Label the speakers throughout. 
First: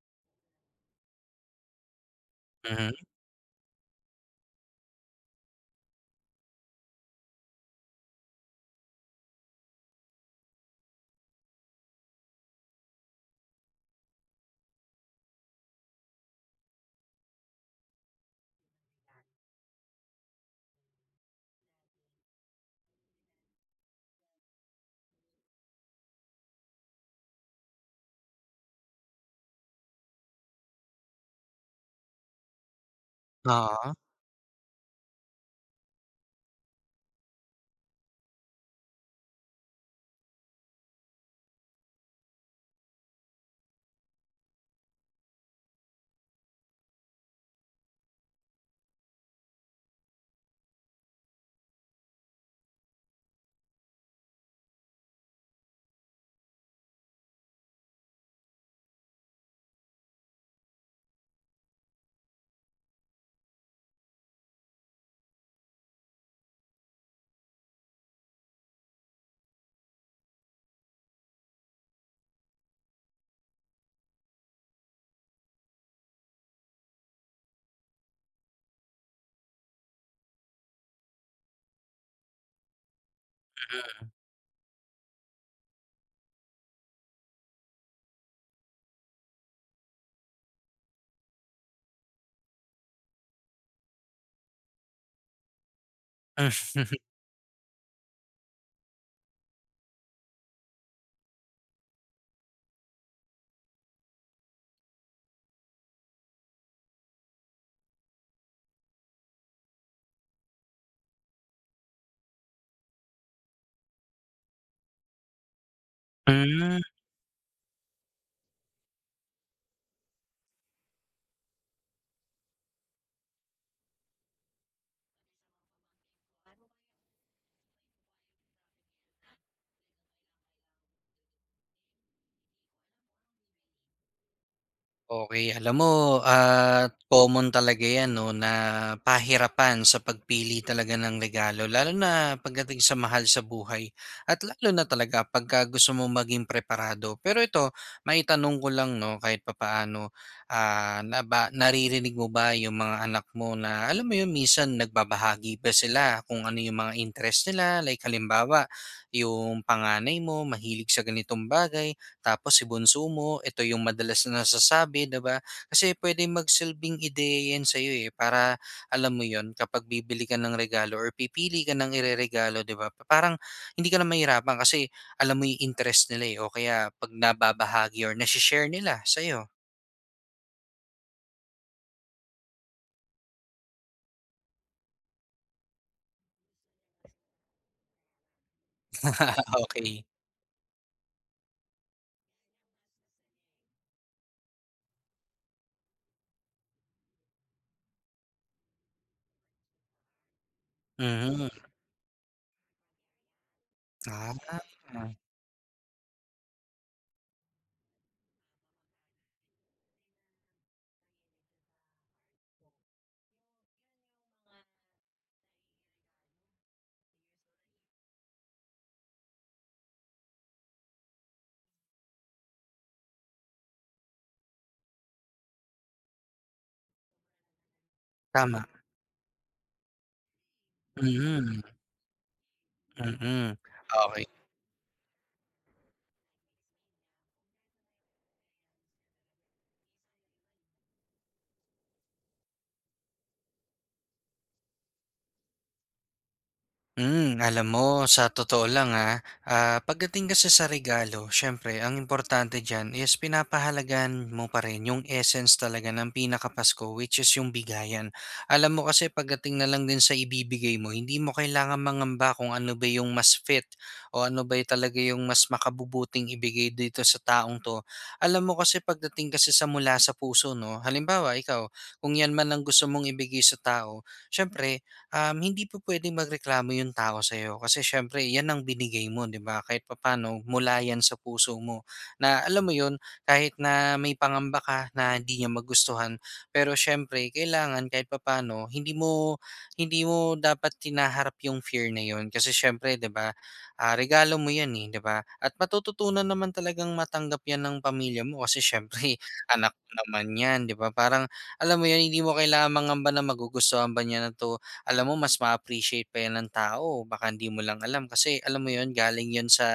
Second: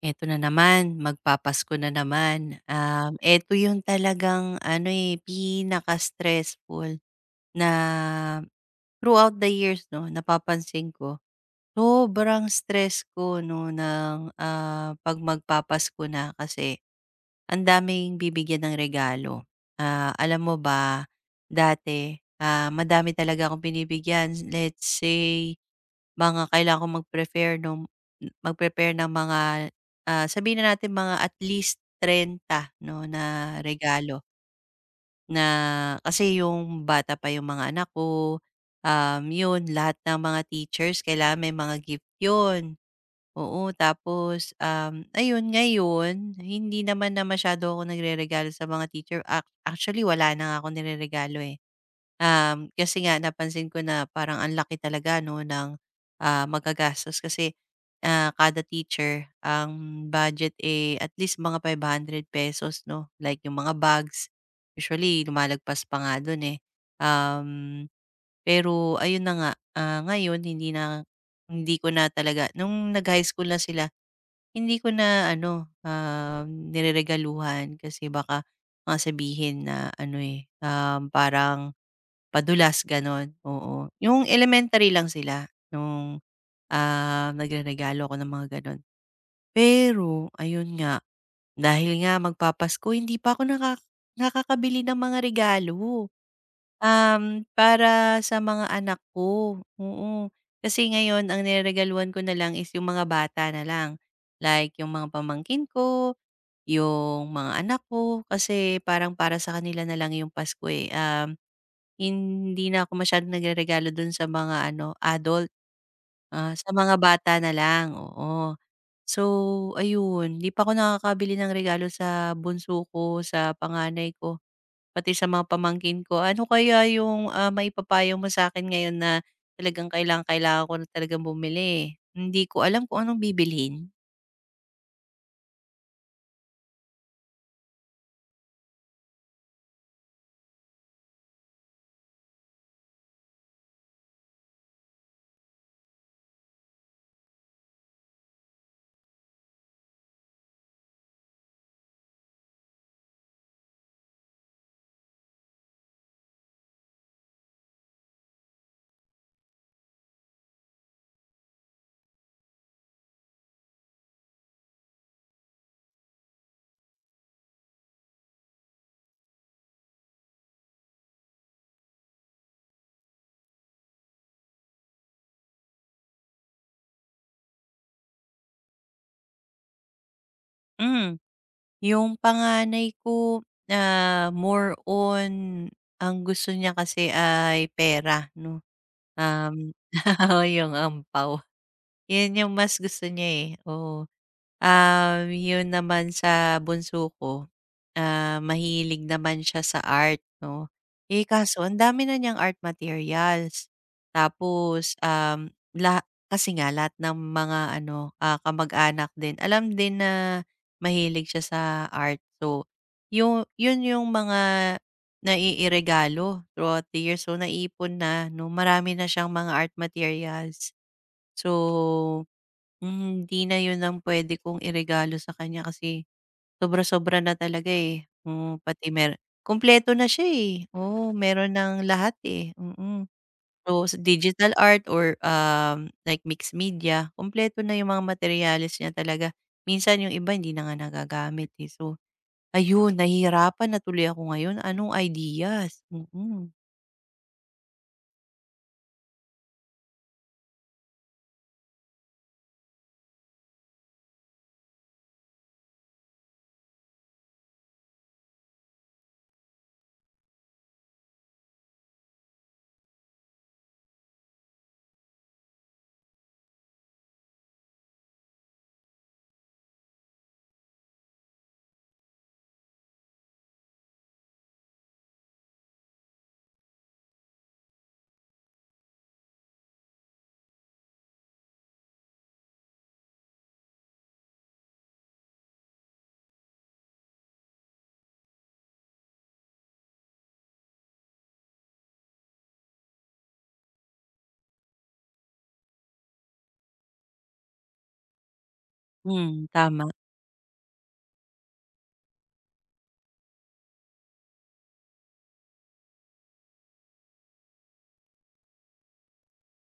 Speaker 1: Eto na naman, magpapasko na naman.
Speaker 2: Mhm.
Speaker 1: Eto yung talagang ano, eh, pinaka-stressful na throughout the years 'no, napapansin ko. Sobrang stress ko 'no ng, 'pag magpapasko na kasi ang daming bibigyan ng regalo. Alam mo ba, dati, madami talaga akong binibigyan. Let's say, mga kailangan kong mag-prepare nung mag-prepare ng mga, ah, sabihin na natin mga at least 30 no, na
Speaker 2: Oo. Hmm.
Speaker 1: regalo. Na Kasi yung bata pa yung mga anak ko, yun lahat ng mga teachers kailangan may mga gift yun. Oo, tapos, ayun ngayon hindi naman na masyado ako nagreregalo sa mga teacher, actually wala na nga akong nireregalo, eh. Kasi nga napansin ko na parang ang laki talaga 'no ng, magagastos kasi, kada teacher ang budget, eh, at least mga ₱500 'no, like yung mga bags, usually lumalagpas pa nga dun, eh. Um, pero ayun na nga, ngayon hindi ko na talaga nung nag-high school na sila, hindi ko na ano, nireregaluhan kasi baka mga sabihin na ano, eh, parang padulas gano'n, oo. Yung elementary lang sila nung, nagreregalo ako ng mga gano'n. Pero ayun nga, dahil nga magpapasko hindi pa ako naka nakakabili ng mga regalo, para sa mga anak ko, oo. Kasi ngayon ang nireregaluhan ko na lang is yung mga bata na lang, like yung mga pamangkin ko, yung mga anak ko, kasi parang para sa kanila na lang yung Pasko, eh, hindi na ako masyadong nagreregalo dun sa mga ano, adult, sa
Speaker 2: Hmm.
Speaker 1: mga bata na lang, oo. So, ayun, 'di pa ako nakakabili ng regalo sa bunso ko, sa panganay ko, pati sa mga pamangkin ko. Ano kaya yung, maipapayo mo sa akin ngayon na talagang kailangang-kailangan ko na talagang bumili? Hindi ko alam kung anong bibilhin.
Speaker 2: Okay. Alam mo, common talaga 'yan 'no, na pahirapan sa pagpili talaga ng regalo lalo na pagdating sa mahal sa buhay at lalo na talaga pagka gusto mo maging preparado. Pero ito, maitanong ko lang 'no, kahit papaano, ah, na ba, naririnig mo ba yung mga anak mo na alam mo yun, minsan nagbabahagi ba sila kung ano yung mga interest nila? Like halimbawa, yung panganay mo mahilig sa ganitong bagay. Tapos si bunso mo, ito yung madalas na nasasabi, 'di ba? Kasi pwede magsilbing ideya 'yan sa'yo, eh, para alam mo yon kapag bibili ka ng regalo or pipili ka ng ireregalo, 'di ba, parang hindi ka na mahirapan kasi alam mo yung interest nila, eh, o kaya 'pag nababahagi or nasi share nila sa'yo.
Speaker 1: Hmm, yung panganay ko, more on ang gusto niya kasi ay pera 'no. Um,
Speaker 2: Okey.
Speaker 1: oo, yung ampaw. Yun yung mas gusto niya, eh, oo. Yun naman sa bunso ko, mahilig naman siya sa art 'no. Eh,
Speaker 2: Mhm.
Speaker 1: kaso ang dami na niyang art materials.
Speaker 2: Ah,
Speaker 1: Tapos, um, laha kasi nga lahat ng mga ano, kamag-anak din alam din na mahilig siya sa art. So, yun yung mga naiiregalo throughout the years. So, naipon na 'no, marami na siyang mga art materials. So hindi na 'yun ang pwede kong iregalo sa kanya kasi sobra-sobra na talaga, eh. Hmm,
Speaker 2: tama.
Speaker 1: pati mer kumpleto na siya, eh, oo, meron
Speaker 2: Mhm,
Speaker 1: ng lahat, eh, mm.
Speaker 2: mm.
Speaker 1: So, sa
Speaker 2: Okey.
Speaker 1: digital art or, like mixed media, kumpleto na 'yung mga materials niya talaga. Minsan 'yung iba hindi na nga nagagamit, eh. So, ayun, nahihirapan na tuloy ako ngayon, anong ideas? Mm-mm. Mm.
Speaker 2: Hmm, alam mo sa totoo lang, pagdating kasi sa regalo siyempre ang importante diyan is pinapahalagan mo pa rin yung essence talaga ng pinakapasko, which is yung bigayan. Alam mo kasi pagdating na lang din sa ibibigay mo hindi mo kailangan mangamba kung ano ba yung mas fit o ano ba yung talaga yung mas makabubuting ibigay dito sa taong 'to. Alam mo kasi pagdating kasi sa mula sa puso 'no, halimbawa ikaw kung yan man ang gusto mong ibigay sa tao, siyempre hindi po puwedeng magreklamo yung tao sa'yo kasi siyempre 'yan ang binigay mo, 'di ba? Kahit papaano mula 'yan sa puso mo na alam mo 'yun, kahit na may pangamba ka na hindi niya magustuhan, pero siyempre kailangan kahit papaano hindi mo dapat tinaharap yung fear na 'yun kasi siyempre 'di ba, ah, regalo mo 'yan, eh, 'di ba? At matututunan naman talagang matanggap 'yan ng pamilya mo kasi siyempre
Speaker 1: Hmm,
Speaker 2: anak mo
Speaker 1: tama.
Speaker 2: naman 'yan, 'di ba? Parang alam mo 'yun, hindi mo kailangang mangamba na magugustuhan ba niya na 'to alam mo mas ma-appreciate pa 'yan ng tao baka hindi mo lang alam kasi alam mo 'yun galing 'yun sa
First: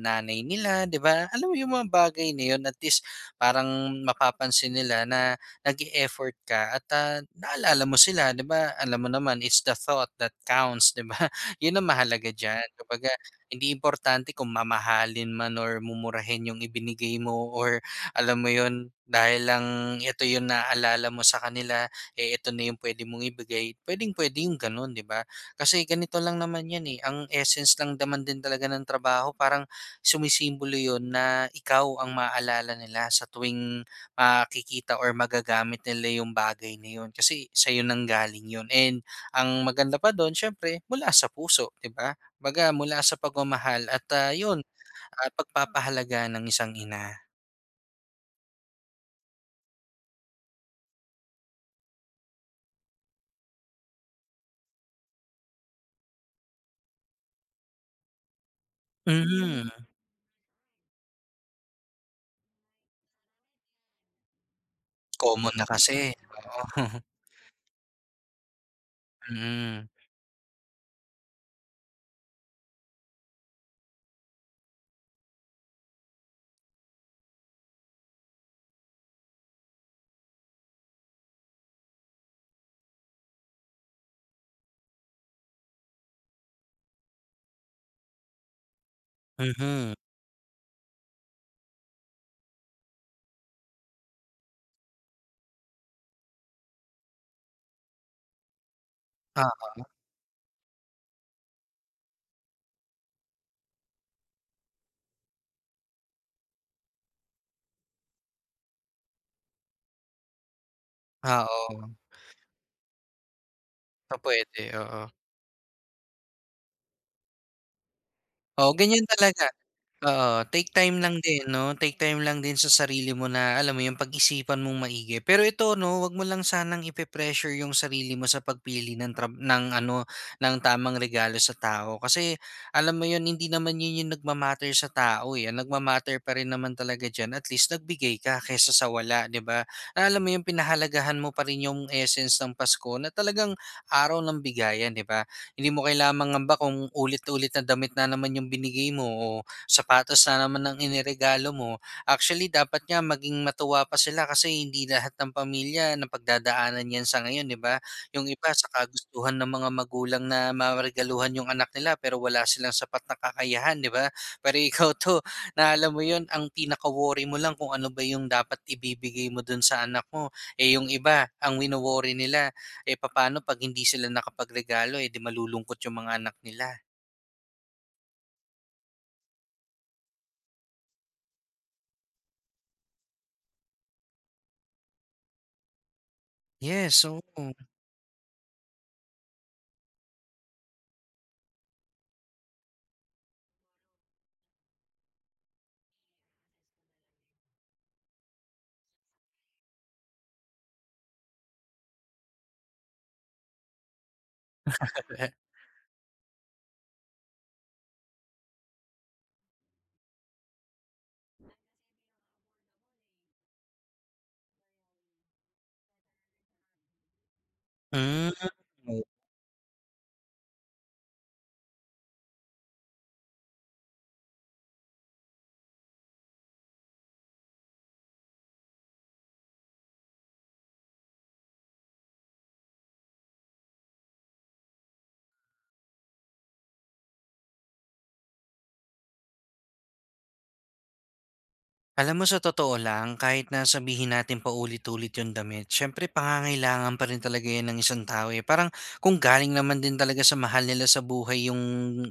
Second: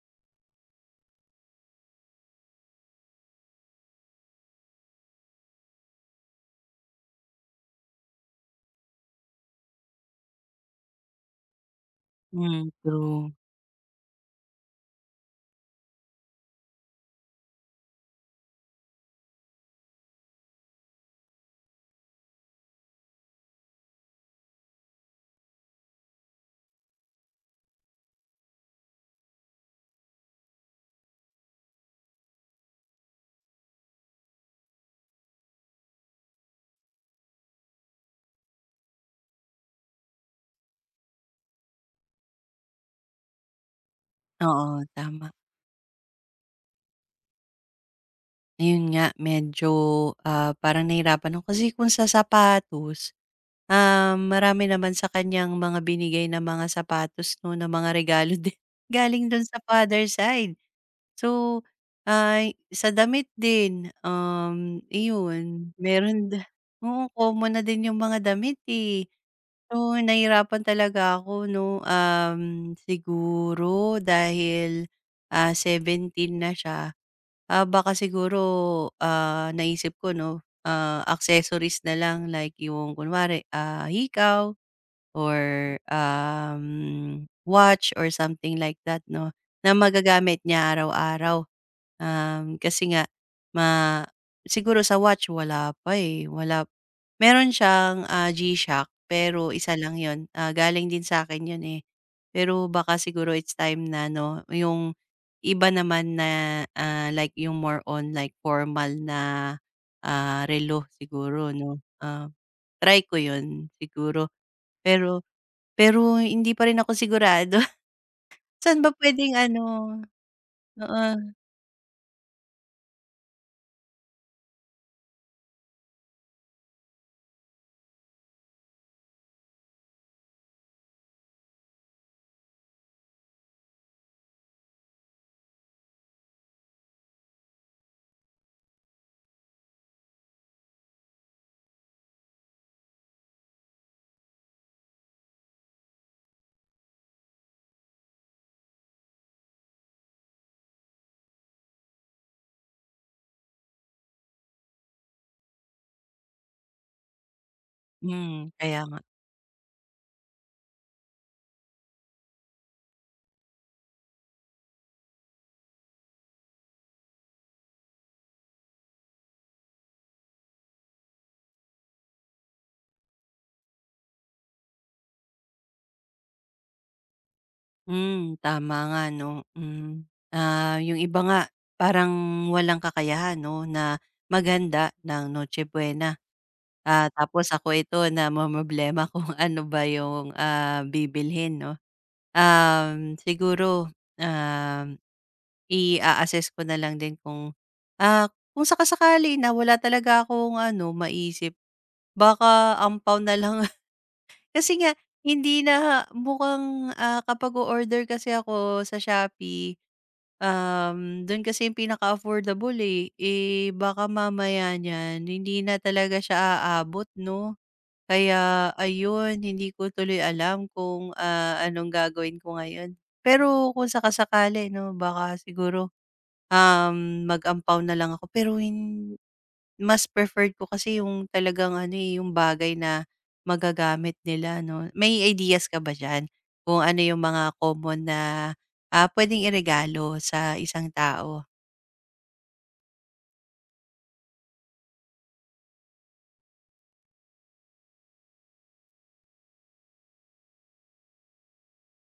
Speaker 2: nanay nila 'di ba? Alam mo yung mga bagay na 'yun at least parang mapapansin nila na nag effort ka at, ah, naalala mo sila 'di ba? Alam mo naman it's the thought that counts 'di ba? 'Yun ang mahalaga diyan
Speaker 1: Hmm,
Speaker 2: kumbaga
Speaker 1: true.
Speaker 2: hindi importante kung mamahalin man or mumurahin yung ibinigay mo or alam mo 'yun dahil lang ito yung naalala mo sa kanila eh, ito na yung puwede mong ibigay, puwedeng-puwede yung gano'n, 'di ba? Kasi ganito lang naman 'yan, eh, ang essence lang naman din talaga ng trabaho parang sumisimbolo 'yun na ikaw ang maalala nila sa tuwing makikita or magagamit nila yung bagay na 'yun kasi sa'yo nanggaling 'yun. And ang maganda pa do'n siyempre mula sa puso, 'di ba? Baga mula sa pagmamahal at, ah, 'yun,
Speaker 1: Oo, tama.
Speaker 2: ah, pagpapahalaga ng isang ina.
Speaker 1: Ayun nga medyo, parang nahirapan ako kasi kung sa sapatos, marami naman sa kaniyang mga binigay na mga sapatos 'no, na mga regalo din galing do'n sa
Speaker 2: Mhm,
Speaker 1: father side. So, sa damit din,
Speaker 2: common na
Speaker 1: iyon
Speaker 2: kasi,
Speaker 1: meron da
Speaker 2: oo.
Speaker 1: oo, common na din yung mga damit, eh.
Speaker 2: Mm,
Speaker 1: Oo, nahirapan talaga ako 'no, siguro dahil, 17 na siya, baka siguro, naisip ko 'no, accessories na lang like yung kunwari, hikaw or, watch or something like that 'no, na
Speaker 2: mhm.
Speaker 1: magagamit niya araw-araw. Kasi nga ma siguro sa watch wala pa, eh, meron siyang, G-Shock pero
Speaker 2: O.
Speaker 1: isa lang yon ah, galing din sa akin 'yun, eh. Pero baka siguro it's time na 'no, yung iba naman na, like yung more on like formal na, relo
Speaker 2: Ah,
Speaker 1: siguro 'no.
Speaker 2: oo,
Speaker 1: Try ko 'yun
Speaker 2: so
Speaker 1: siguro,
Speaker 2: puwede, oo.
Speaker 1: pero pero hindi pa rin ako sigurado.
Speaker 2: Oo,
Speaker 1: Saan ba
Speaker 2: ganyan
Speaker 1: puwedeng
Speaker 2: talaga.
Speaker 1: ano
Speaker 2: Oo, take time lang
Speaker 1: oo,
Speaker 2: din 'no, take time lang din sa sarili mo na alam mo yung pag-isipan mong maigi. Pero ito 'no, wag mo lang sanang ipe-pressure 'yung sarili mo sa pagpili ng ng tamang regalo sa tao. Kasi alam mo 'yun, hindi naman 'yun 'yung nagma sa tao, eh, ang nagma pa rin naman talaga diyan at least nagbigay ka kaysa sa wala, 'di ba? Alam mo yung pinahalagahan mo pa rin 'yung essence ng Pasko na talagang araw ng bigayan, 'di ba? Hindi mo kailangang mangamba kung ulit-ulit na damit na naman 'yung binigay mo o sapatos na naman ang iniregalo mo. Actually, dapat nga maging matuwa pa sila kasi hindi lahat ng pamilya napagdadaanan yan sa ngayon, di ba? Yung iba
Speaker 1: hmm,
Speaker 2: sa
Speaker 1: kaya nga.
Speaker 2: kagustuhan ng mga magulang na maregaluhan yung anak nila pero wala silang sapat na kakayahan, di ba? Pero ikaw to, na alam mo yun, ang pinaka-worry mo lang kung ano ba yung dapat ibibigay mo dun sa anak mo. Eh yung iba, ang wino-worry nila, eh paano pag hindi sila nakapagregalo, eh di malulungkot yung mga anak nila.
Speaker 1: Hmm, tama nga 'no, hmm. Yung iba nga parang walang kakayahan 'no na maghanda ng Noche Buena.
Speaker 2: Yes, oo.
Speaker 1: Tapos ako ito na namomroblema kung ano ba yung, bibilhin 'no. Um, siguro, um, i assess ko na lang din kung, ah, kung saka-sakali na wala talaga akong ano maisip, baka ampaw na lang. Kasi nga hindi na mukhang, kapag o-order kasi ako sa Shopee, dun kasi yung pinaka-affordable, eh. Eh, baka mamaya niyan hindi na talaga siya aabot 'no?
Speaker 2: Mm.
Speaker 1: Kaya ayun, hindi ko tuloy alam kung, anong gagawin ko ngayon. Pero kung sakasakali 'no, baka siguro, mag-ampaw na lang ako pero hin mas preferred ko kasi yung talagang ano, eh, yung bagay na magagamit nila 'no. May ideas ka ba diyan kung ano yung mga common na, puwedeng iregalo sa isang tao?
Speaker 2: Alam mo sa totoo lang, kahit na sabihin natin paulit-ulit yung damit, syempre pangangailangan pa rin talaga yan ng isang tao eh. Parang kung galing naman din talaga sa mahal nila sa buhay yung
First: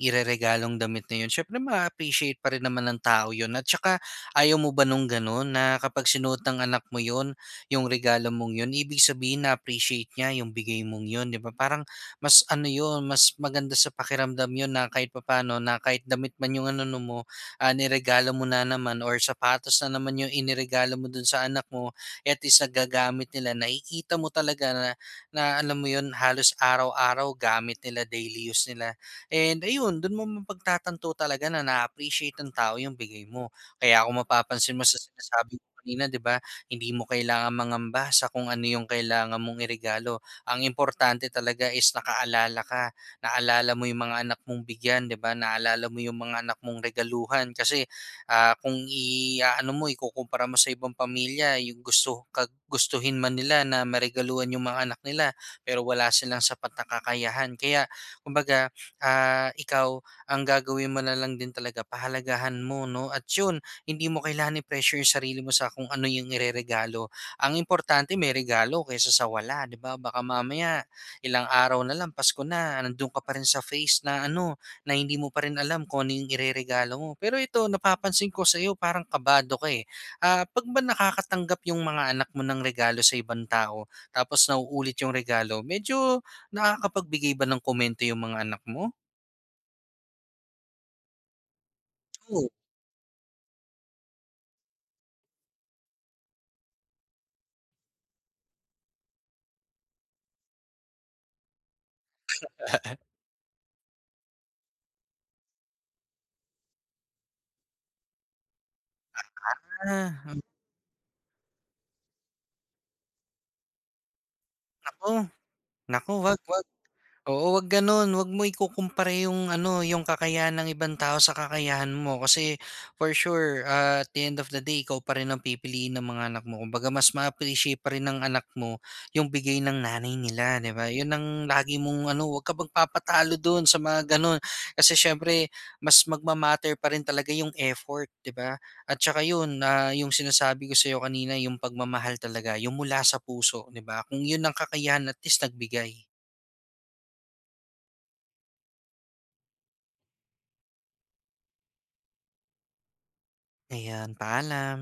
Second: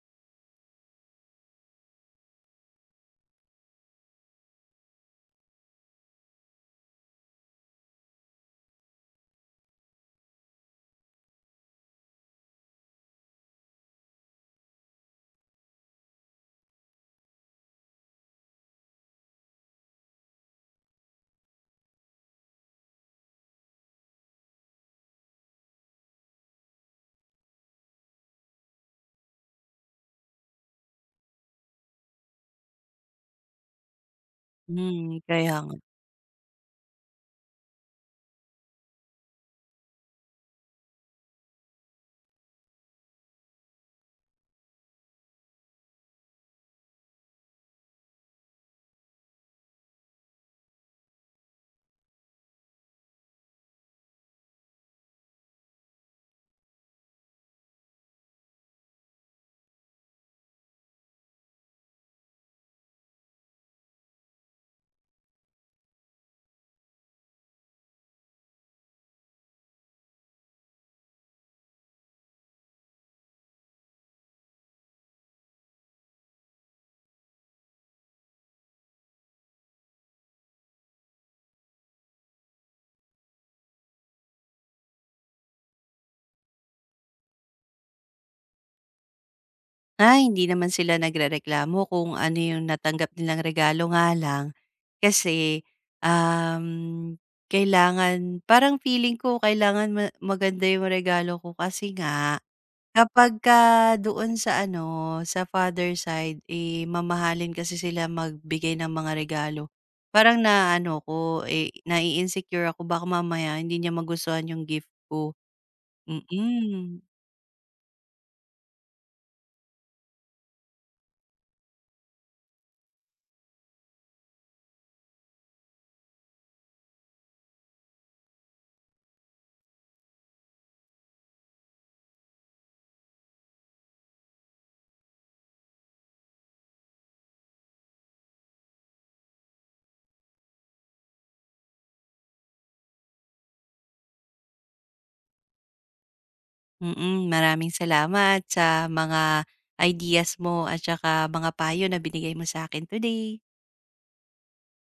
Speaker 2: ireregalong damit na yun, syempre ma-appreciate pa rin naman ng tao yun. At saka ayaw mo ba nung ganun na kapag sinuot ng anak mo yun, yung regalo mong yun, ibig sabihin na-appreciate niya yung bigay mong yun, di ba? Parang mas ano yun, mas maganda sa pakiramdam yun na kahit papano, na kahit damit man yung ano mo, ah, niregalo mo na naman or sapatos na naman yung iniregalo mo dun sa anak mo, at least nagagamit nila. Nakikita mo talaga na, alam mo yun, halos araw-araw gamit nila, daily use nila. And ayun, dun mo mapagtatanto talaga na na-appreciate ng tao yung bigay mo. Kaya kung mapapansin mo sa
Speaker 1: Hmm, kaya
Speaker 2: sinasabi ko
Speaker 1: nga.
Speaker 2: kanina, di ba, hindi mo kailangan mangamba sa kung ano yung kailangan mong iregalo. Ang importante talaga is nakaalala ka naalala mo yung mga anak mong bigyan, 'di ba? Naalala mo yung mga anak mong regaluhan kasi, ah, kung iaano mo, ikukumpara mo sa ibang pamilya, yung gusto ka gustuhin man nila na maregaluhan yung mga anak nila, pero wala silang sapat na kakayahan. Kaya kumbaga, ah, ikaw ang gagawin mo na lang din talaga pahalagahan mo, 'no? At yun, hindi mo kailangan i-pressure yung sarili mo sa kung ano yung ireregalo. Ang importante may regalo kaysa sa wala, 'di ba? Baka mamaya ilang araw na lang Pasko na, nandun ka pa rin sa face na ano, na hindi mo pa rin alam kung ano yung ireregalo mo. Pero ito, napapansin ko sa'yo parang kabado ka eh. Ah, 'pag ba nakakatanggap yung mga anak mo ng regalo sa ibang tao, tapos nauulit yung regalo, medyo nakakapagbigay ba ng komento yung mga anak mo?
Speaker 1: Hindi naman sila nagrereklamo kung ano
Speaker 2: Oo.
Speaker 1: yung natanggap nilang regalo nga lang kasi, um, kailangan parang feeling ko kailangan maganda yung regalo ko kasi nga Kapagka doon sa ano, sa father side, eh, mamahalin kasi sila magbigay ng mga regalo.
Speaker 2: Ah,
Speaker 1: Parang na ano ko, eh, nai-insecure ako baka mamaya hindi niya magustuhan yung gift
Speaker 2: naku,
Speaker 1: ko.
Speaker 2: naku, 'wag, 'wag.
Speaker 1: Mm,
Speaker 2: Oo, 'wag gano'n. 'Wag mo ikukumpara yung ano, yung kakayahan ng ibang tao sa kakayahan mo kasi for sure, ah, at the end of the day ikaw pa rin ang pipiliin ng mga anak mo. Kumbaga mas ma-appreciate pa rin ng anak mo yung bigay ng nanay nila, 'di ba? Yun ang lagi mong ano, 'wag ka magpapatalo dun sa mga gano'n. Kasi siyempre mas magma-matter pa rin talaga yung effort, 'di ba? At saka yun, ah, yung sinasabi ko sa iyo kanina, yung pagmamahal talaga, yung mula sa puso, 'di ba? Kung yun ang kakayahan, at least nagbigay.
Speaker 1: mm. Maraming salamat sa mga ideas mo at saka mga payo na binigay mo sa akin today.
Speaker 2: Ayan, paalam.